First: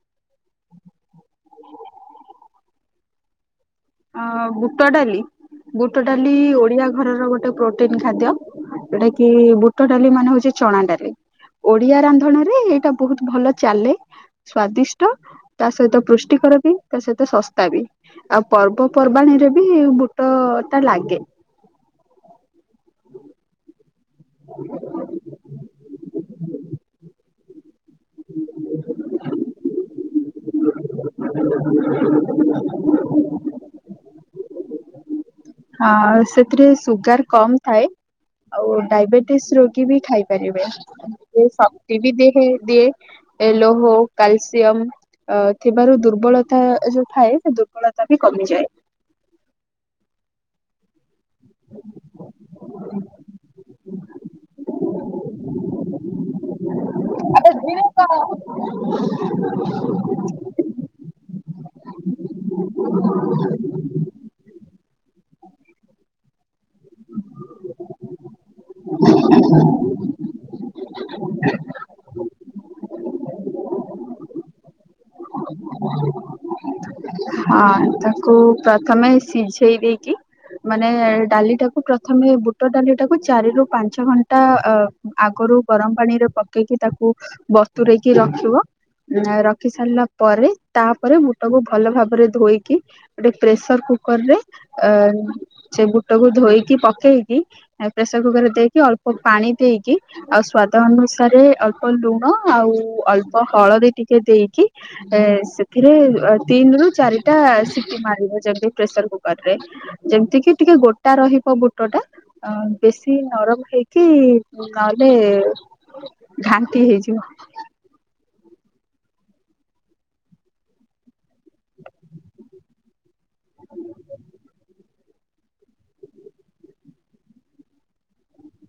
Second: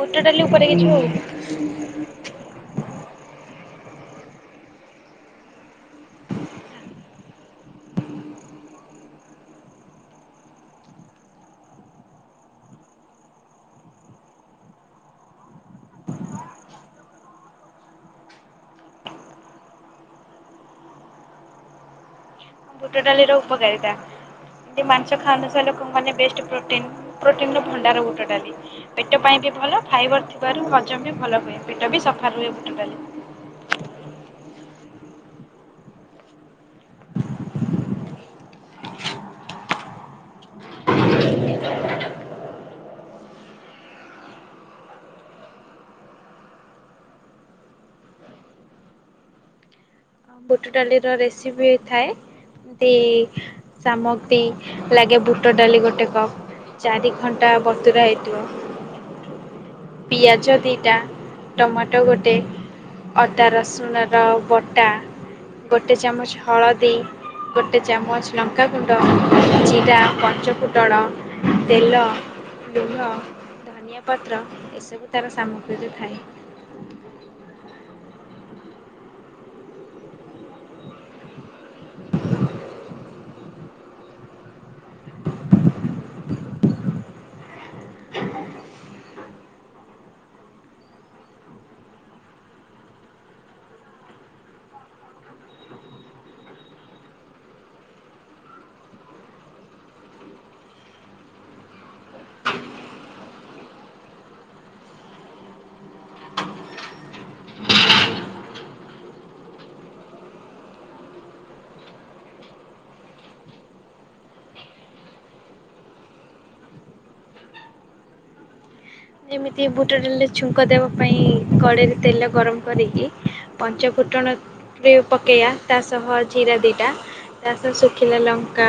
ବୁଟ ଡାଲି ଉପରେ କିଛି ହଉ [inaudible] ଅ ବୁଟ ଡାଲି ବୁଟ ଡାଲି ଓଡ଼ିଆ ଘରର ଗୋଟେ ପ୍ରୋଟିନ୍ ଖାଦ୍ୟ। ଯଉଟା କି ବୁଟ ଡାଲି ମାନେ ହଉଛି ଚଣା ଡାଲି। ଓଡ଼ିଆ ରାନ୍ଧଣା ରେ ଏଇଟା ବହୁତ ଭଲ ଚାଲେ। ସ୍ଵାଦିଷ୍ଟ ତା ସହିତ ପୃଷ୍ଟିକର ବି ତା ସହିତ ଶସ୍ତା ବି। ଆଉ ପର୍ବପର୍ବାଣୀରେ ବି ବୁଟ ତ ଲାଗେ। ବୁଟ ଡାଲିର ଉପକାରିତା ଯେ ମାଂସ ଖାଉ ନଥିବା ଲୋକମାନେ ବେଷ୍ଟ ପ୍ରୋଟିନ୍। ପ୍ରୋଟିନ୍ ର ଭଣ୍ଡାର ବୁଟ ଡାଲି ପେଟ ପାଇଁ ବି ଭଲ ଫାଇବର ଥିବାରୁ [unintelligible] ବି ଭଲ ହୁଏ ପେଟ ବି ସଫା ରୁହେ ବୁଟଡାଲି। ହଁ ସେଥିରେ ସୁଗାର କମ୍ ଥାଏ। ଆଉ ଡାଇବେଟିସ୍ ରୋଗୀ ବି ଖାଇପାରିବେ ବହୁତ୍ ଶକ୍ତି ବି ଦିଏ ସେ ଦିଏ। ଏ ଲୋହୋ କାଲସିୟମ୍। ଅ ଥିବାରୁ ଦୁର୍ବଳତା ଯୋଉ ଥାଏ ସେ ଦୁର୍ବଳତା ବି କମିଯାଏ। ବୁଟ ଡାଲିର ରେସିପି ଥାଏ। ଏତି ସାମଗ୍ରୀ ଲାଗେ ବୁଟ ଡାଲି ଗୋଟେ କପ୍। ଚାରି ଘଣ୍ଟା ବତୁରା ହେଇଥିବ ପିଆଜ ଦିଟା। ଟମାଟୋ ଗୋଟେ ଅଦା ରସୁଣର ବଟା। ଗୋଟେ ଚାମଚ ହଳଦୀ ଗୋଟେ ଚାମଚ ଲଙ୍କାଗୁଣ୍ଡ ଜିରା ପଞ୍ଚପୁଟଣ ତେଲ। ଲୁଣ ଧନିଆ ପତ୍ର ଏସବୁ ତାର ସାମଗ୍ରୀରେ ଥାଏ। ହଁ ତାକୁ ପ୍ରଥମେ ସିଝେଇ ଦେଇକି। ମାନେ ଡାଲିଟାକୁ ପ୍ରଥମେ ବୁଟ ଡାଲି ଟାକୁ ଚାରିରୁ ପାଞ୍ଚ ଘଣ୍ଟା ଅ ଆଗରୁ ଗରମ ପାଣିରେ ପକେଇକି ତାକୁ ବତୁରେଇକି ରଖିବ। [unintelligible] ରଖି ସାରିଲା ପରେ ତାପରେ ବୁଟକୁ ଭଲ ଭାବ ରେ ଧୋଇକି ଗୋଟେ ପ୍ରେସର୍ କୁକରରେ ଅ ସେ ବୁଟକୁ ଧୋଇକି ପକେଇକି ପ୍ରେସର୍ କୁକରରେ ଦେଇକି ଅଳ୍ପ ପାଣି ଦେଇକି ଆଉ ସ୍ଵାଦ ଅନୁସାରେ ଅଳ୍ପ ଲୁଣ ଆଉ ଅଳ୍ପ ହଳଦୀ ଟିକେ ଦେଇକି। ଏ ସେଥିରେ ତିନି ରୁ ଚାରିଟା ସିଟି ମାରିବ ଯେମିତି ପ୍ରେସର୍ କୁକରରେ ଯେମତି କି ଟିକେ ଗୋଟା ରହିବ ବୁଟ ଟା। ଅ ବେଶୀ ନରମ ହେଇକି ନହେଲେ ଘାଣ୍ଟି ହେଇଯିବ। ଯେମିତି ବୁଟ ଡାଲି ଛୁଙ୍କ ଦେବା ପାଇଁ କଡ଼େଇରେ ତେଲ ଗରମ କରିକି ପଞ୍ଚ ଫୁଟଣରେ ପକେଇଆ। ତା ସହ ଜିରା ଦିଇଟା ତାସହ ଶୁଖିଲା ଲଙ୍କା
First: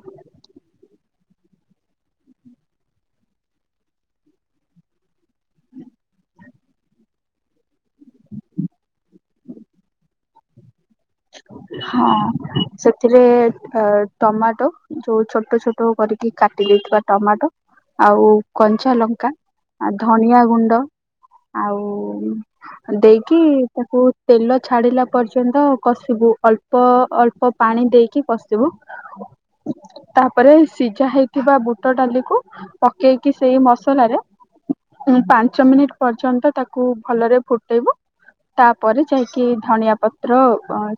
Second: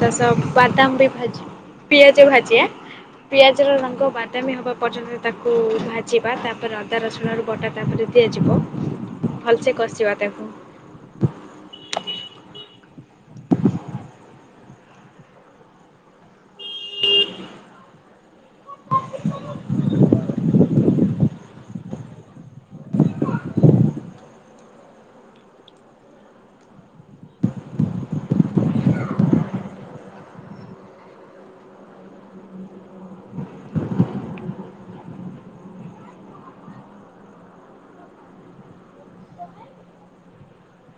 ତା ସହ ବାଦାମ ବି ଭାଜି ପିଆଜ ଭାଜିଆ ପିଆଜର ରଙ୍ଗ ବା ବାଦାମୀ ହବା ପର୍ଯ୍ୟନ୍ତ ତାକୁ ଭାଜିବା ତାପରେ ଅଦା ରସୁଣ ର ବଟା ତାପରେ ଦିଆଯିବ। ଭଲସେ କସିବା ତାକୁ ହଁ ସେଥିରେ ଟ ଟମାଟୋ ଯୋଉ ଛୋଟ ଛୋଟ କରିକି କାଟି ଦେଇଥିବା ଟମାଟୋ। ଆଉ କଞ୍ଚା ଲଙ୍କା ଆ ଧନିଆ ଗୁଣ୍ଡ ଆଉ ଦେଇକି ତାକୁ ତେଲ ଛାଡିଲା ପର୍ଯ୍ୟନ୍ତ କଷିବୁ ଅଳ୍ପ ଅଳ୍ପ ପାଣି ଦେଇକି କଷିବୁ। ତାପରେ ସିଝା ହେଇଥିବା ବୁଟ ଡାଲିକୁ ପକେଇକି ସେଇ ମସଲାରେ ପାଞ୍ଚ ମିନିଟ ପର୍ଯ୍ୟନ୍ତ ତାକୁ ଭଲରେ ଫୁଟେଇବୁ। ତାପରେ ଯାଇକି ଧଣିଆ ପତ୍ର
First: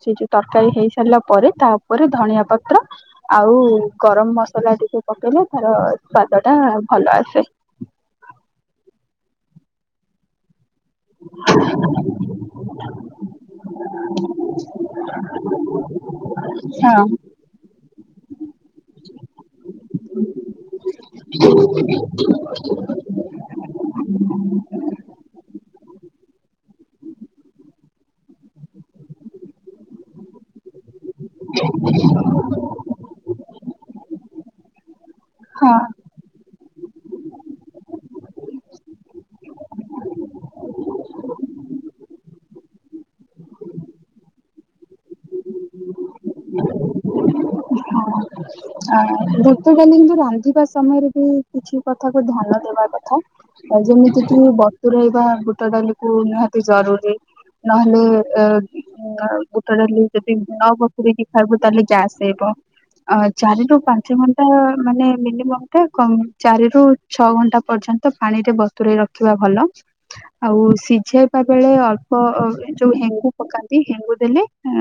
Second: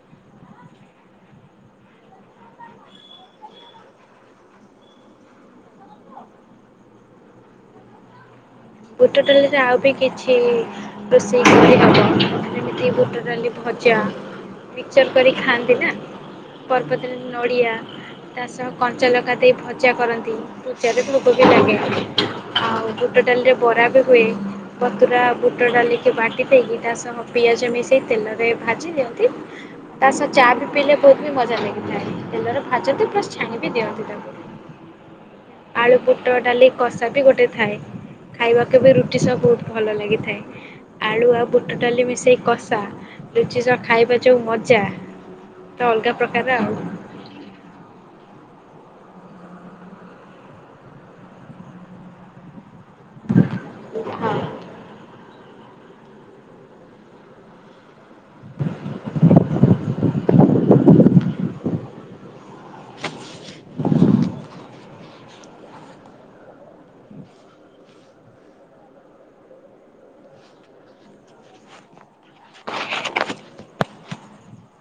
ଚି ଯୋଉ ତରକାରୀ ହେଇ ସାରିଲା ପରେ ତା ଉପରେ ଧଣିଆ ପତ୍ର ଆଉ ଗରମ ମସଲା ଟିକେ ପକେଇଲେ ତାର ସ୍ଵାଦ ଟା ଭଲ ଆସେ। ବୁଟଟଲିରେ ଆଉ ବି କିଛି ରୋଷେଇ [inaudible] ଯେମିତି ବୁଟ ଡାଲି ଭଜା ମିକ୍ଚର କରି ଖାଆନ୍ତି ନା ହଁ। ପର୍ବତି ନଡ଼ିଆ ତା ସହ କଞ୍ଚା ଲଖା ଦେଇ ଭଜା କରନ୍ତି। [unintelligible] ଭୋକ ବି ଲାଗେ ଆଉ ବୁଟ ଡାଲିରେ ବରା ବି ହୁଏ। ବତୁରା ବୁଟ ଡାଲିକି ବାଟି ଦେଇକି ତା ସହ ପିଆଜ ମିଶେଇ ତେଲରେ ଭାଜି ଦିଅନ୍ତି ତା ସ ଚା ବି ପିଇଲେ ବହୁତ ବି ମଜା ଲାଗିଥାଏ ତେଲରେ ଭାଜନ୍ତି ପ୍ଲସ୍ ଛାଣି ବି ଦିଅନ୍ତି ତାକୁ। ହଁ ଆଳୁ ବୁଟ ଡାଲି କଷା ବି ଗୋଟେ ଥାଏ। ଖାଇବାକୁ ବି ରୁଟି ସହ ବହୁତ ଭଲ ଲାଗିଥାଏ। ଆଳୁ ଆଉ ବୁଟ ଡାଲି ମିଶେଇ କଷା ଲୁଚି ସ ଖାଇବା ଯୋଉ ମଜା। ତ ଅଲଗା ପ୍ରକାର ଆଉ। ହ। ହଁ ଭୂତ ଡାଲିଙ୍କୁୁ ରାନ୍ଧିବା ସମୟରେ ବି କିଛି କଥାକୁ ଧ୍ୟାନ ଦେବା କଥା ଆଉ ଯେମିତି ହଁ। କି ବତୁରେଇବା ବୁଟ ଡାଲି କୁ ନିହାତି ଜରୁରୀ ନହେଲେ ଅ ବୁଟ ଡ଼ାଲି ଯଦି ନ ବ ତୁରେଇକି ଖାଇବୁ ତାହେଲେ ଗ୍ୟାସ୍ ହେବ। ଅ ଚାରି ରୁ ପାଞ୍ଚ ଘଣ୍ଟା ମାନେ ମିନିମମ୍ ଟା କ ଚାରି ରୁ ଛଅ ଘଣ୍ଟା ପର୍ଯ୍ୟନ୍ତ ପାଣି ରେ ବତୁରଇ ରଖିବା ଭଲ। ଆଉ ସିଝେଇବା ବେଳେ ଅଳ୍ପ ଯୋଉ ହେଙ୍ଗୁ ପକାନ୍ତି ହେଙ୍ଗୁ ଦେଲେ ଅ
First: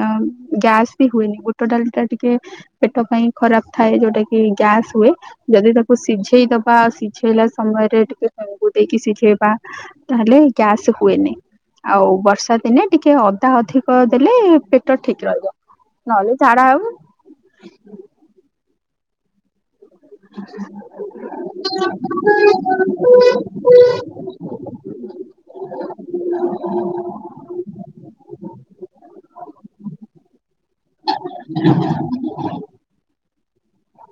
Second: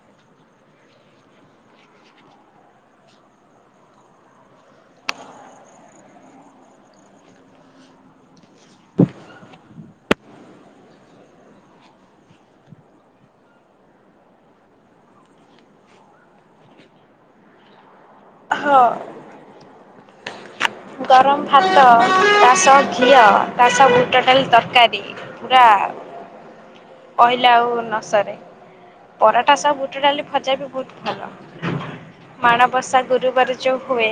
ଗ୍ୟାସ୍ ବି ହୁଏନି ବୁଟ ଡାଲି ଟା ଟିକେ ପେଟ ପାଇଁ ଖରାପ ଥାଏ ଯୋଉଟା କି ଗ୍ୟାସ୍ ହୁଏ। ଯଦି ତାକୁ ସିଝେଇଦବା ସିଝେଇଲା ସମୟରେ ଟିକେ ହେଙ୍ଗୁ ଦେଇକି ସିଝେଇବା ତାହେଲେ ଗ୍ୟାସ ହୁଏନି। ଆଉ ବର୍ଷା ଦିନେ ଟିକେ ଅଦା ଅଧିକ ଦେଲେ ପେଟ ଠିକ ରହିବ। ନହେଲେ ଝାଡା ହବ। ହ। ଗରମ ଭାତ ତା ସହ ଘିଅ ତା ସ ବୁଟ ଡ଼ାଲ୍ ତରକାରୀ ପୁରା କହିଲେ ଆଉ ନସରେ ପରଟା ସହ ବୁଟ ଡାଲି ଭଜା ବି ବହୁତ ଭଲ। ହ [inaudible] ମାଣବସା ଗୁରୁବାର ଯୋଉ ହୁଏ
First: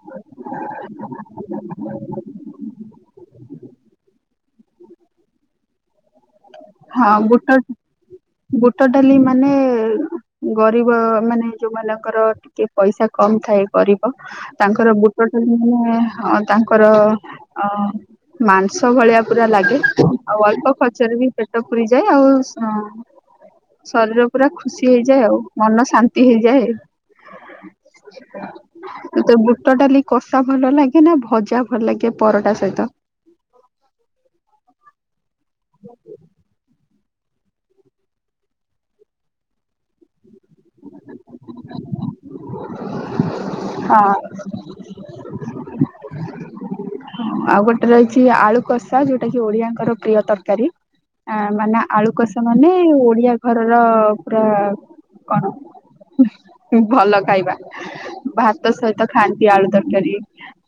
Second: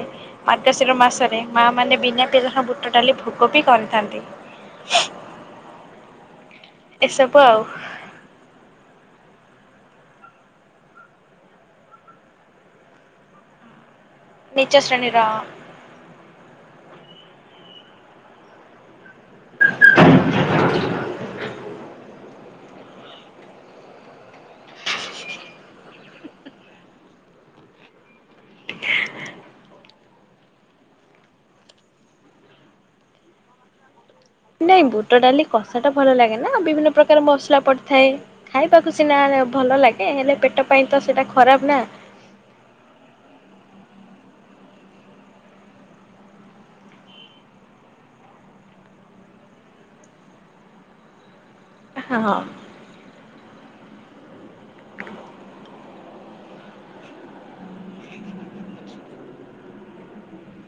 ମାର୍ଗଶିର ମାସରେ ମା ମାନେ ବିନା ପିଆଜ ରସୁଣ ବୁଟ ଡାଲି ଭୋଗ ବି କରିଥାନ୍ତି। ହଁ ଏସବୁ ବୁଟ ଆଉ ବୁଟ ଡାଲି ମାନେ ଗରିବ ମାନେ ଯୋଉମାନଙ୍କର ଟିକେ ପଇସା କମ ଥାଏ ଗରିବ ନିଚ ତାଙ୍କର ବୁଟ ଶ୍ରେଣୀର ଟା ଅଁ ତାଙ୍କର ଅ ମାଂସ ଭଳିଆ ପୁରା ଲାଗେ ଆଉ ଅଳ୍ପ ଖର୍ଚ୍ଚରେ ବି ପେଟ ପୁରି ଯାଏ ଆଉ ଶରୀର ପୁରା ଖୁସି ହେଇଯାଏ ଆଉ ମନ ଶାନ୍ତି ହେଇଯାଏ। [inaudible] ତତେ ବୁଟ ଡାଲି କଷା ଭଲ ଲାଗେ ନା ଭଜା ଭଲ ଲାଗେ ପରଟା ସହିତ ନାଇଁ ବୁଟ ଡାଲି କଷା ଟା ଭଲ ଲାଗେ ନା ବିଭିନ୍ନ ପ୍ରକାର ମସଲା ପଡିଥାଏ ଖାଇବାକୁ ସିନା ଭଲ ଲାଗେ ହେଲେ ପେ ଟ ପାଇଁ ତ ସେଇଟା ଖରାପ ନା। ହଁ। ଆଉ ଗୋଟେରେ ଅଛି ଆଳୁ କଷା ଯୋଉଟା କି ଓଡିଆଙ୍କର ପ୍ରିୟ ତରକାରୀ। ଆଁ ମାନେ ହଁ ଆଳୁକଷା ମାନେ ଓଡିଆ ଘରର ପୁରା କଣ ଭଲ ଖାଇବା। ଭାତ ସହିତ ଖାଆନ୍ତି ଆଳୁ ତରକାରୀ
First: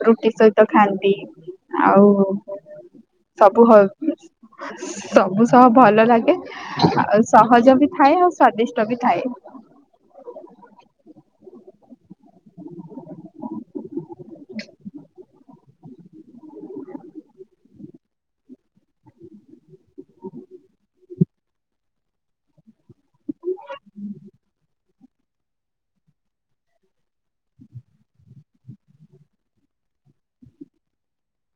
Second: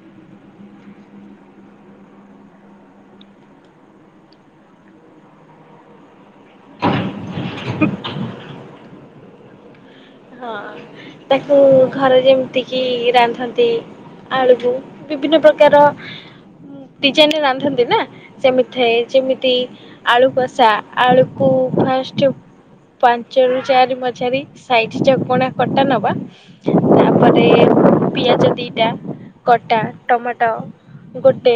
ରୁଟି ସହିତ ଖାଆନ୍ତି ଆଉ ସବୁ ହ ସବୁ ସହ ଭଲ ଲାଗେ ଆଉ ସହଜ ବି ଥାଏ ଆଉ ସ୍ଵାଦିଷ୍ଟ ବି ଥାଏ। ହଁ ତାକୁ ଘରେ ଯେ ମିତି କି ରାନ୍ଧନ୍ତି ଆଳୁକୁ ବିଭିନ୍ନ ପ୍ରକାର ଡିଜାଇନ ରେ ରାନ୍ଧନ୍ତି ନା ସେମିତି ଥାଏ ଯେମିତି ଆଳୁ କଷା ଆଳୁକୁ ଫାଷ୍ଟ ପାଞ୍ଚରୁୁ ଚାରି ମଝାରି ସାଇଟ୍ ଚକଣା କଟା ନ? ତାପରେ ପିଆଜ ଦିଟା କଟା ଟମାଟ ଗୋଟେ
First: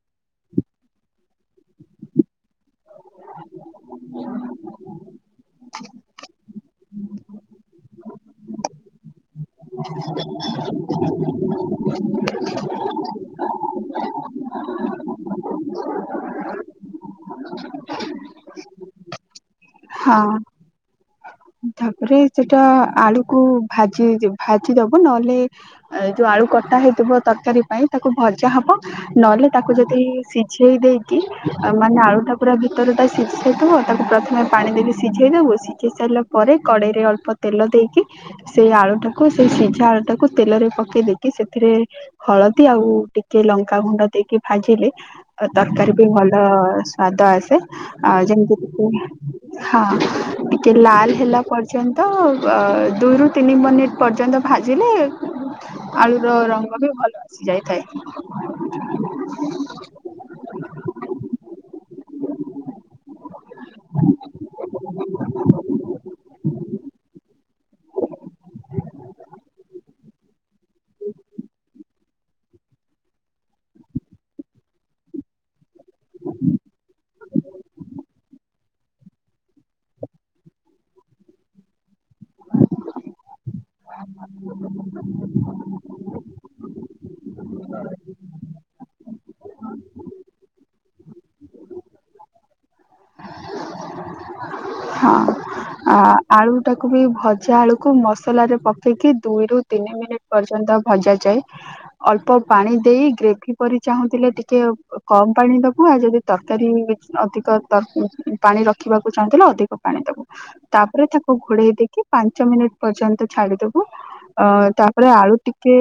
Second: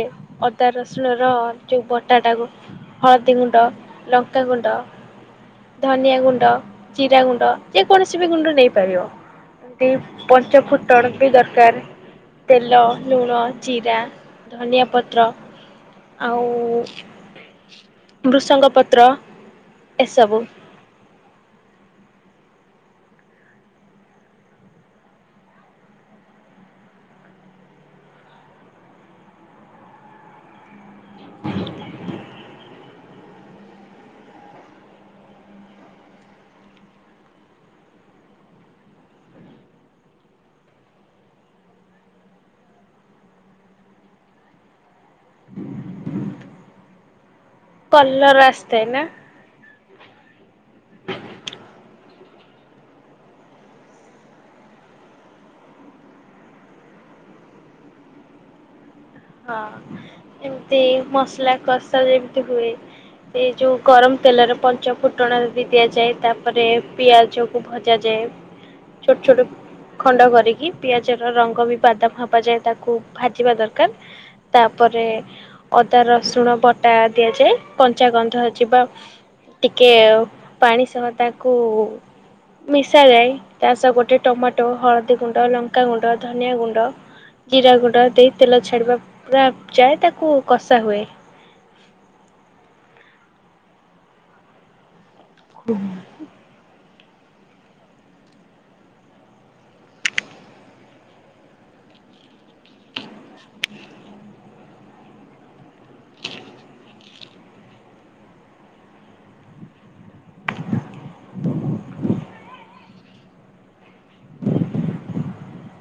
ଅଦା ରସୁଣ ର ଯୋଉ ବଟାଟାକୁ। ହଳଦୀ ଗୁଣ୍ଡ ଲଙ୍କା ଗୁଣ୍ଡ। ଧନିଆ ଗୁଣ୍ଡ ଜିରା ଗୁଣ୍ଡ ଯେକୌଣସି ବି ଗୁଣ୍ଡ ନେଇପାରିବ। ଏମିତି ପଞ୍ଚ ଫୁଟଣ ବି ଦରକାର। ତେଲ ଲୁଣ ଜିରା ଧନିଆ ପତ୍ର ଆଉ ଭୃଷଙ୍ଗ ପତ୍ର ହଁ। ଏସବୁ‌। ତାପରେ ସେଟା ଆଳୁକୁ ଭାଜି ଭାଜି ଦବ ନହେଲେ ଯୋଉ ଆଳୁ କଟା ହେଇଥିବ ତରକାରୀ ପାଇଁ ତାକୁ ଭଜା ହବ ନହେଲେ ତାକୁ ଯଦି ସିଝେଇ ଦେଇକି ମାନେ ଆଳୁଟା ପୁରା ବି ଭିତରଟା ସିଝାଇଦବ ତାକୁ ପ୍ରଥମେ ପାଣି ଦେଇକି ସିଝେଇ ଦେବୁ ସିଝେଇ ସାରିଲା ପ ପରେ କଡେଇ ରେ ଅଳ୍ପ ତେଲ ଦେଇକି ସେଇ ଆଳୁ ଟାକୁ ସେଇ ସିଝା ଆଳୁ ଟାକୁ ତେଲରେ ପକେଇ ଦେଇକି ସେଥିରେ ହଳଦୀ ଆଉ ଟିକେ ଲଙ୍କା ଗୁଣ୍ଡ ଦେଇକି ଭାଜିଲେ ତରକାରୀ ବି ଭଲ ସ୍ଵାଦ ଆସେ ଆଉ କଲର ଯେମିତି କି ଆସିଥାଏ ନା ହଁ ଟିକେ ଲାଲ ହେଲା ପର୍ଯ୍ୟନ୍ତ ଦୁଇରୁ ତିନି ମିନିଟ୍ ପର୍ଯ୍ୟନ୍ତ ଭାଜିଲେ ଆଳୁର ରଙ୍ଗ ବି ଭଲ ଆସି ଯାଇଥାଏ। ହଁ ଏମିତି ମସଲା କଷା ଯେମିତି ହୁଏ। ଏଇ ଯୋଉ ଗରମ ତେଲରେ ପଞ୍ଚ ଫୁଟଣ ରେ ବି ଦିଆଯାଏ ତାପରେ ପିଆଜ ଭଜା ଯାଏ ଛୋଟ ଛୋଟ ଖଣ୍ଡ କରିକି ପିଆଜ ର ରଙ୍ଗ ବି ବାଦାମ ହବା ଯାଏ ତାକୁ ଭାଜିବା ଦରକାର। ତାପରେ ଅଦା ରସୁଣ ବଟା ଦିଆଯାଏ କଞ୍ଚାଗନ୍ଧ ଯିବା ଟିକିଏ ପାଣି ସହ ତାକୁ ମିଶାଯାଏ ତା ସହ ଗୋଟେ ଟମାଟୋ ହଳଦୀ ଗୁଣ୍ଡ ଲଙ୍କାଗୁଣ୍ଡ ଧନିଆ ଗୁଣ୍ଡ ଜିରା ଗୁଣ୍ଡ ଦେଇ ତେଲ ଛାଡ଼ିବା ପୁରା ଯାଏ ତାକୁ କଷା ହୁଏ। ହଁ ଆ ଆଳୁ ଟାକୁ ବି ଭଜା ଆଳୁକୁ ମସଲାରେ ପକେଇକି ଦୁଇରୁୁ ତିନି ମିନିଟ୍ ପର୍ଯ୍ୟନ୍ତ ଭଜାଯାଏ। ଅଳ୍ପ ପାଣି ଦେଇ ଗ୍ରେଭି କରି ଚାହୁଁଥିଲେ ଟିକେ କମ ପାଣି ଦବୁ ଆଉ ଯଦି ତରକାରୀ ଅଧିକ ପାଣି ରଖିବାକୁ ଚାହୁଁଥିଲେ ଅଧିକ ପାଣି ଦବୁ। ତାପରେ ତାକୁ ଘୋଡେଇ ଦେଇକି ପାଞ୍ଚ ମିନିଟ ପର୍ଯ୍ୟନ୍ତ ଛାଡିଦବୁ। ଅ ତାପରେ ଆଳୁ ଟିକେ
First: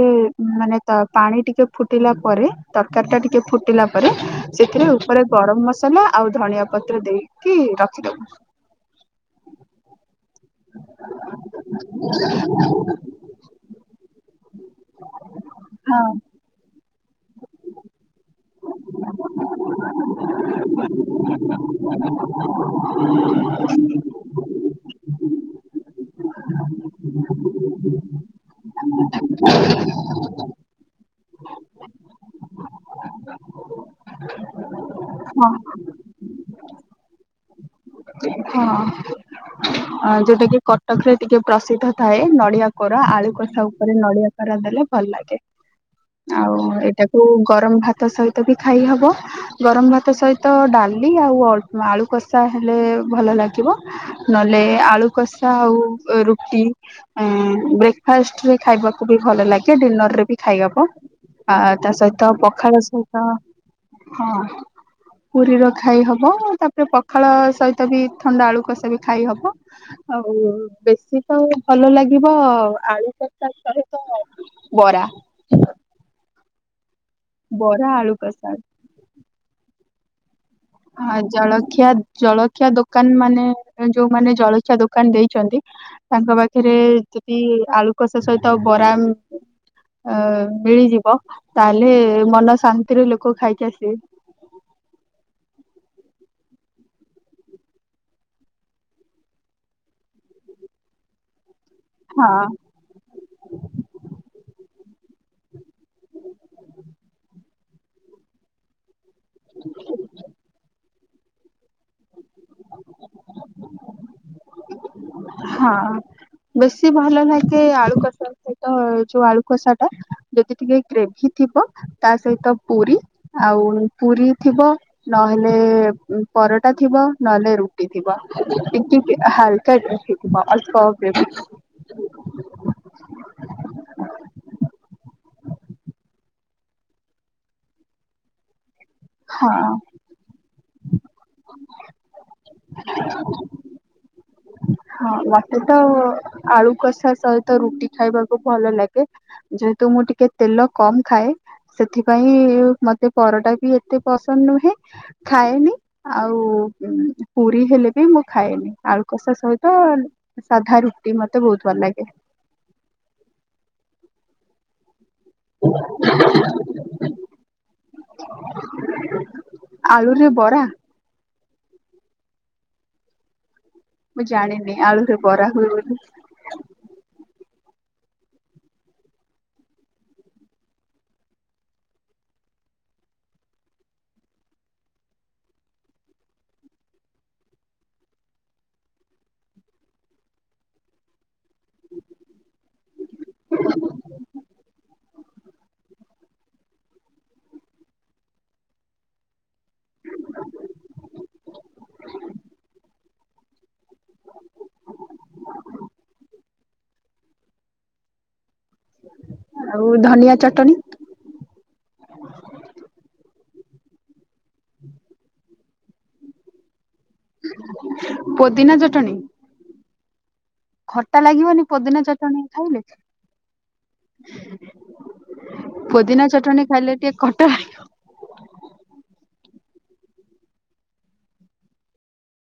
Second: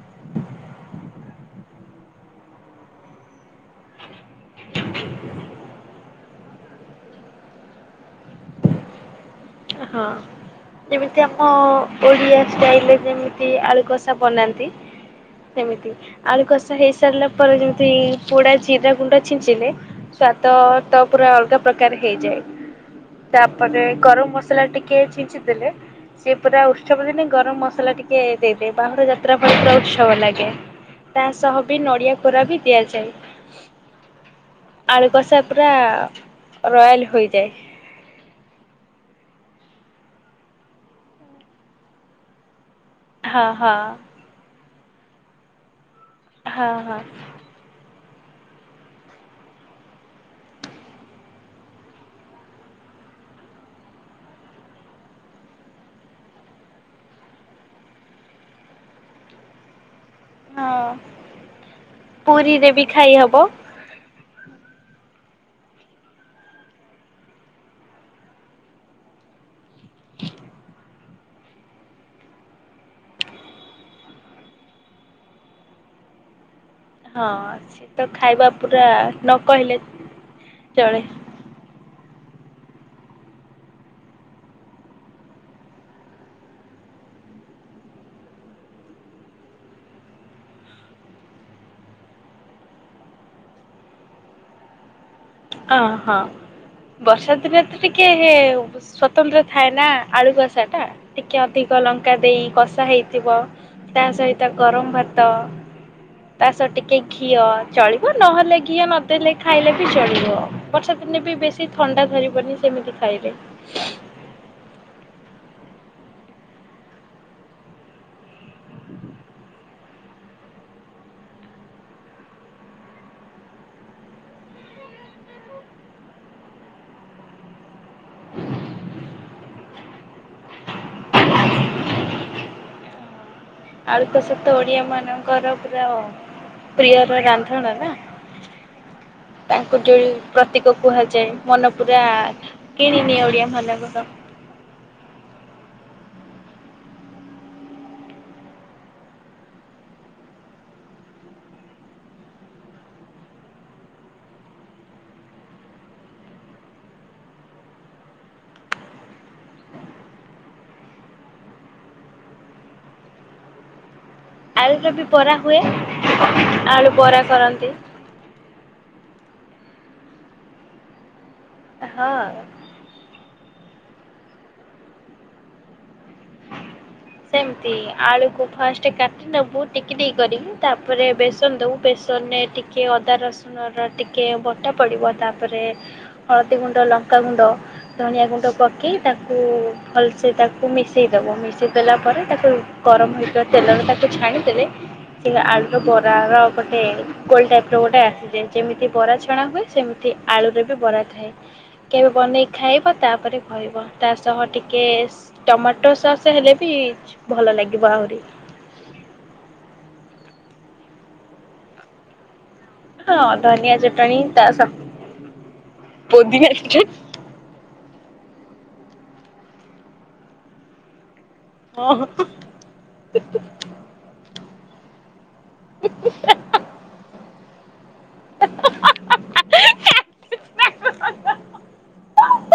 ମାନେ ତା ପାଣି ଟିକେ ଫୁଟିଲା ପରେ ତରକାରୀ ଟା ଟିକେ ଫୁଟିଲା ପରେ ସେଥିରେ ଉପରେ ଗରମ ମସଲା ଆଉ ଧଣିଆ ପତ୍ର ଦେଇକି ରଖିଦବୁ। ହଁ ଯେମିତି ଆମ ଓଡିଆ ଷ୍ଟାଇଲରେ ଯେମିତି ଆଳୁ କଷା ବନାନ୍ତି। ସେମିତି ହଁ ଆଳୁ କଷା ହେଇସାରିଲା ପରେ ଯେମିତି ପୋଡା ଜିରା ଗୁଣ୍ଡ ଛିଞ୍ଚିଲେ ସ୍ୱାଦ ତ ପୁରା ଅଲଗା ପ୍ରକାର ହେଇଯାଏ। ତାପରେ ଗରମ ମସଲା ଟିକେ ଛିଞ୍ଚି ଦେଲେ ସିଏ ପୁରା ଉତ୍ସବ ଦିନେ ଗରମ ମସଲା ଟିକେ ଦେଇଦେ ବାହୁଡା ଯାତ୍ରା ପାଇଁ ପୁରା ଉତ୍ସବ ଲାଗେ। ତା ସହ ବି ନଡିଆ କୋରା ବି ଦିଆଯାଏ। ଆଳୁ କଷା ପୁରା ରୟାଲ ହୋଇଯାଏ। ହଁ ଯୋଉଟାକି କଟକ ରେ ଟିକେ ପ୍ରସିଦ୍ଧ ଥାଏ ନଡିଆ କରା ଆଳୁ ହଁ କଷା ହଁ ଉପରେ ନଡିଆ କରା ଦେଲେ ଭଲ ଲାଗେ। ଆଉ ହଁ ହଁ ଏଇଟାକୁ ଗରମ ଭାତ ସହିତ ବି ଖାଇ ହବ। ଗରମ ଭାତ ସହିତ ଡାଲି ଆଉ ଅଳ ଆଳୁ କଷା ହେଲେ ଭଲ ଲାଗିବ। ନହେଲେ ଆଳୁ କଷା ଆଉ ରୁଟି ବ୍ରେକ ଫାଷ୍ଟରେ ଖାଇବାକୁ ବି ଭଲ ଲାଗେ ଡିନର ରେ ବି ଖାଇ ହବ। ହଁ ଆ ତା ସହିତ ପୁରୀରେ ପଖାଳ ବି ଖାଇ ସହିତ ହବ। ହଁ ପୁରୀର ଖାଇ ହବ ତାପରେ ପଖାଳ ସହିତ ବି ଥଣ୍ଡା ଆଳୁ କଷା ବି ଖାଇ ହବ। ଆଉ ବେଶୀ ତ ଭଲ ଲାଗିବ ଆଳୁଷ ସହିତ ବରା ହଁ ସେ ବରା ତ ଆଳୁ ଖାଇବା କଷା ପୁରା ନ କହିଲେ ଚଳେ ହଁ ଜଳଖିଆ ଜଳଖିଆ ଦୋକାନ ମାନେ ଯୋଉମାନେ ଜଳଖିଆ ଦୋକାନ ଦେଇଛନ୍ତି। ତାଙ୍କ ପାଖରେ ଯଦି ଆଳୁ କଷା ସହିତ ଆ ବରା ଅ ମିଳିଯିବ ତାହେଲେ ମନ ଶାନ୍ତିରେ ଲୋକ ଖାଇକି ଆସିବେ। ଅ ହଁ ବର୍ଷା ଦିନେ ତ ଟିକେ ସ୍ଵତନ୍ତ୍ର ଥାଏ ନା ଆଳୁ କସା ଟା ଟିକେ ଅଧିକ ଲଙ୍କା ହଁ ଦେଇ କଷା ହେଇଥିବ ତା ସହିତ ଗରମ ଭାତ। ତା ସତ ଟିକେ ଘିଅ ଚଳିବ ନହେଲେ ଘିଅ ନଦେଲେ ଖାଇଲେ ବି ଚଳିବ। ବର୍ଷା ଦିନେ ବି ବେଶୀ ଥଣ୍ଡା ଧରିବନି ସେମିତି ଖାଇଲେ। ହଁ ବେଶୀ ଭଲ ଲାଗେ ଆଳୁ କଷା। ସହିତ ଯୋଉ ଆଳୁ କଷା ଟା ଯଦି ଟିକେ ଗ୍ରେଭି ଥିବ ତା ସହିତ ପୁରୀ ଆଉ ପୁରୀ ଥିବ। ନହେଲେ ପରଟା ଥିବ ନହେଲେ ରୁଟି ଥିବ ଟି ହାଲକା [unintelligible] ଆଳୁ କଷା ତ ଓଡିଆ ମାନଙ୍କର ପୁରା ପ୍ରିୟର ଗାନ୍ଥଣ ନା। ହଁ। ତାଙ୍କୁ ଯୋଉ ପ୍ରତୀକ କୁହାଯାଏ ମନ ପୁରା କିଣିନି ଓଡିଆ ଭାନ କର। ହଁ ମତେ ତ ଆଳୁକଷା ସହିତ ରୁଟି ଖାଇବାକୁ ଭଲଲାଗେ। ଯେହେତୁ ମୁଁ ଟିକେ ତେଲ କମ୍ ଖାଏ। ସେଥିପାଇଁ ମତେ ପରଟା ବି ଏତେ ପସନ୍ଦ ନୁହେଁ। ଖାଏନି ଆଉ ପୁରୀ ହେଲେ ବି ମୁଁ ଖାଏନି ଆଳୁକଷା ସହି ତ ସାଧା ରୁଟି ମତେ ବହୁତ ଭଲଲାଗେ। ଆଳୁୁର ବି ବରା ହୁଏ ଆଳୁବରା କରନ୍ତି। ଆଳୁରେ ବରା। ହଁ। ମୁଁ ଜାଣିନି ଆଳୁରେ ବରା ହୁଏବୋଲି। ସେମତି ଆଳୁକୁ ଫାଷ୍ଟେ କାଟିନେବୁ ଟିକିଟିକି କରିକି ତାପରେ ବେସନ ଦେବୁ ବେସନରେ ଟି କିଏ ଅଦା ରସୁଣର ଟିକେ ବଟା ପଡ଼ିବ ତାପରେ। ହଳଦୀଗୁଣ୍ଡ ଲଙ୍କାଗୁଣ୍ଡ। ଧନିଆ ଗୁଣ୍ଡ ପକେଇ ତାକୁ ଭଲସେ ତାକୁ ମିଶେଇଦବ ମିଶେ ଦେଲା ପରେ ତାକୁ ଗରମ ହୋଇଥିବା ତେଲରେ ତାକୁ ଛାଣିଦେଲେ ସେ ଆଳୁର ବ ରାର ଗୋଟେ। ଗୋଲ ଟାଇପ ର ଗୋଟେ ଆସିଯାଏ ଯେମିତି ବରା ଛଣା ହୁଏ ସେମିତି ଆଳୁରେ ବି ବରା ଥାଏ। କେବେ ବନେଇକି ଖାଇବ ତାପରେ କହିବ। ତାସହ ଟିକେ ଟମାଟୋ ସସ୍ ହେଲେ ବି ଭଲ ଲାଗିବ ଆହୁରି। ଆଉ ଧନିଆ ଚଟଣି। ହଁ ଧନିଆ ଚଟଣି ତା ସ ପୋଦିନା ଚଟ୍ ପୋଦିନା ଚଟଣୀ। ଖଟା ଲାଗିବନି ପୋଦିନା ହଁ। ଚଟଣି ଖାଇଲେ? ପୋଦିନା ଚଟଣି ଖାଇଲେ ଟିକେ ଖଟା। [unintelligible]